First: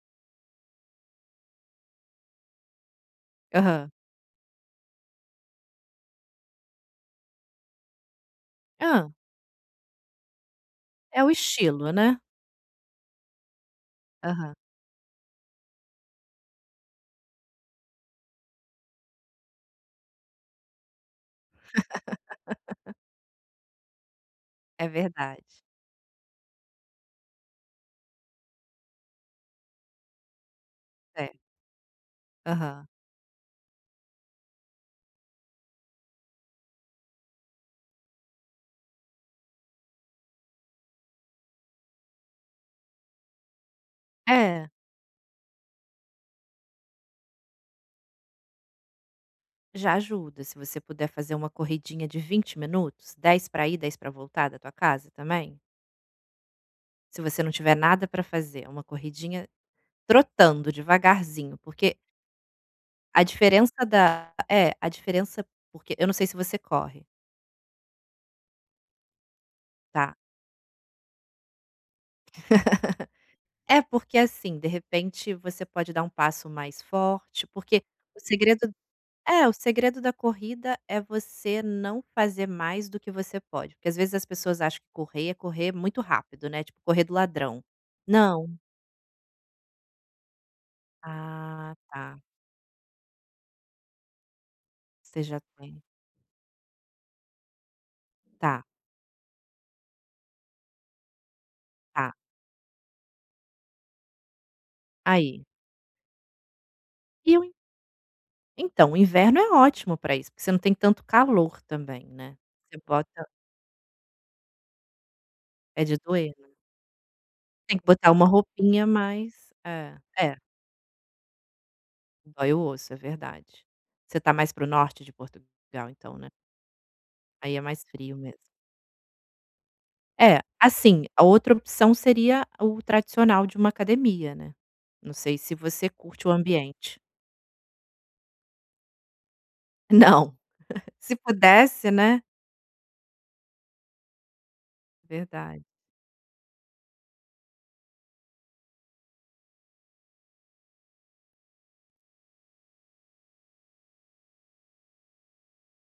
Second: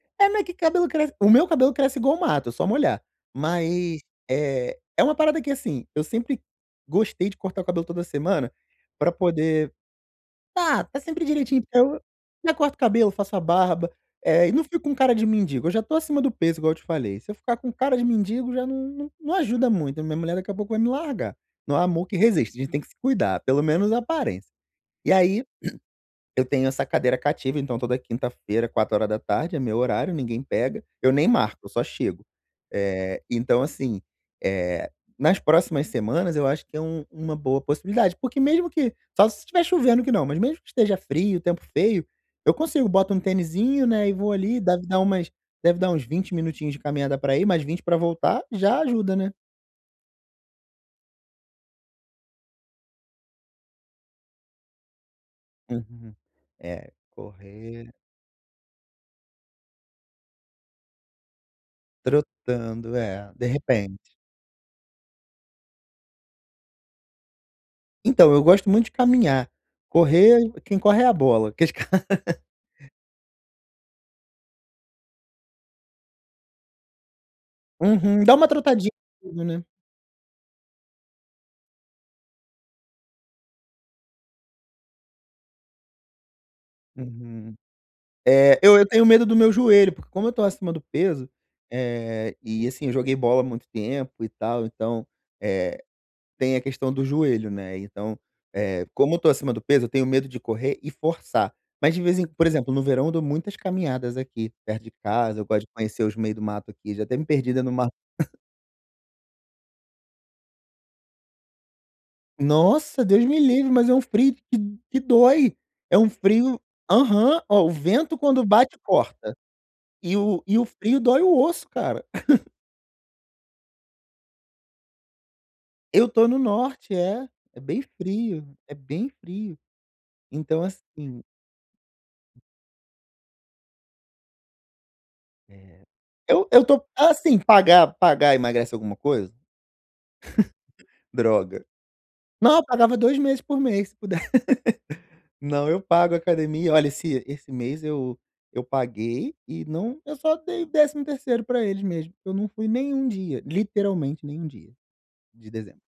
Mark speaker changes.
Speaker 1: É, mas que cabelo cresce o meu cabelo cresce igual mato, é só molhar,
Speaker 2: Aham.
Speaker 1: mas, eh, é uma parada que assim, eu sempre gostei de cortar o cabelo toda semana,
Speaker 2: Hã.
Speaker 1: pra poder tá tá
Speaker 2: É
Speaker 1: sempre
Speaker 2: o
Speaker 1: direitinho,
Speaker 2: estilo,
Speaker 1: então,
Speaker 2: né?
Speaker 1: já corto o cabelo, faço a barba, eh, e
Speaker 2: Aham.
Speaker 1: não fico com cara de mendigo, eu já tô acima do peso igual eu te falei, se eu ficar com cara de mendigo já não não não ajuda muito, minha mulher daqui a pouco vai me largar, não há amor que resiste, a gente tem que se cuidar, pelo menos a aparência.
Speaker 2: É
Speaker 1: E aí,
Speaker 2: verdade.
Speaker 1: eu tenho essa cadeira cativa, então, toda quinta-feira 16h é meu horário, ninguém pega, eu nem
Speaker 2: É.
Speaker 1: marco, eu só chego.
Speaker 2: Aham.
Speaker 1: Eh, então assim, eh, nas próximas semanas eu acho que é um uma boa possibilidade, porque mesmo que só se estiver chovendo que não, mas mesmo que esteja frio, tempo feio, eu consigo boto um tenizinho, né, e vou ali,
Speaker 2: É.
Speaker 1: deve dar umas deve dar uns 20 minutinhos de caminhada para ir, mais 20 para voltar, já ajuda, né.
Speaker 2: Já ajuda se você puder fazer uma corridinha de 20 minutos, 10 para ir, 10 pra voltar da tua casa também
Speaker 1: Uhum, é,
Speaker 2: se você não tiver
Speaker 1: correr
Speaker 2: nada pra fazer uma corridinha trotando, devagarzinho porque
Speaker 1: Trotando,
Speaker 2: a
Speaker 1: é, de
Speaker 2: diferença
Speaker 1: repente.
Speaker 2: da é a diferença porque eu não sei se você corre.
Speaker 1: Então, eu gosto muito de caminhar,
Speaker 2: Tá.
Speaker 1: correr quem corre é a bola, aqueles ca
Speaker 2: É, porque assim, de repente, você pode dar um passo mais forte, porque o
Speaker 1: Uhum, dá uma
Speaker 2: segredo
Speaker 1: trotadinha e tudo,
Speaker 2: é o
Speaker 1: né.
Speaker 2: segredo da corrida é você não fazer mais do que você pode, porque às vezes as pessoas acham que correr é correr muito rápido, né, tipo correr do
Speaker 1: Uhum,
Speaker 2: ladrão, não.
Speaker 1: é eu eu tenho medo do meu joelho, porque como eu tô acima do peso,
Speaker 2: Ah, tá.
Speaker 1: eh, e assim joguei bola muito tempo e tal então,
Speaker 2: Você já tem.
Speaker 1: eh, tem a questão do joelho, né. Então,
Speaker 2: Tá.
Speaker 1: eh, como eu tô acima do peso eu tenho medo de correr e forçar. Mas de
Speaker 2: Tá.
Speaker 1: vez em por exemplo, no verão eu dou muitas caminhadas aqui perto de casa,
Speaker 2: Aí.
Speaker 1: eu gosto de conhecer os meio do mato aqui, já até me
Speaker 2: E o
Speaker 1: perdida dentro do mato.
Speaker 2: Então, o inverno é ótimo pra isso, porque você não tem tanto calor também, né, você
Speaker 1: Nossa,
Speaker 2: bota
Speaker 1: Deus me livre, mas é um frio que que dói,
Speaker 2: É de
Speaker 1: é um
Speaker 2: doer, né.
Speaker 1: frio aham, ó, o
Speaker 2: Tem que botar
Speaker 1: vento
Speaker 2: uma
Speaker 1: quando bate
Speaker 2: roupinha mais
Speaker 1: corta.
Speaker 2: é.
Speaker 1: E
Speaker 2: É.
Speaker 1: o e o frio dói o osso, cara.
Speaker 2: Dói o osso, é verdade. Você tá mais para o norte de Portugal,
Speaker 1: Eu
Speaker 2: então,
Speaker 1: tô
Speaker 2: né?
Speaker 1: no norte é,
Speaker 2: Aí
Speaker 1: é
Speaker 2: é
Speaker 1: bem
Speaker 2: mais frio mesmo.
Speaker 1: frio, é bem frio.
Speaker 2: É,
Speaker 1: Então,
Speaker 2: assim,
Speaker 1: assim
Speaker 2: a outra opção seria o tradicional de uma academia, né. Não sei se
Speaker 1: É.
Speaker 2: você curte o
Speaker 1: Eu eu estou,
Speaker 2: ambiente.
Speaker 1: assim, pagar pagar emagrece alguma coisa?
Speaker 2: Não. Se
Speaker 1: Droga.
Speaker 2: pudesse, né.
Speaker 1: Não, eu pagava 2 meses por mês se puder.
Speaker 2: Verdade.
Speaker 1: Não, eu pago academia, olha se esse mês eu eu paguei e não eu só dei o 13º para eles mesmo, eu não fui nenhum dia, literalmente nenhum dia, de dezembro.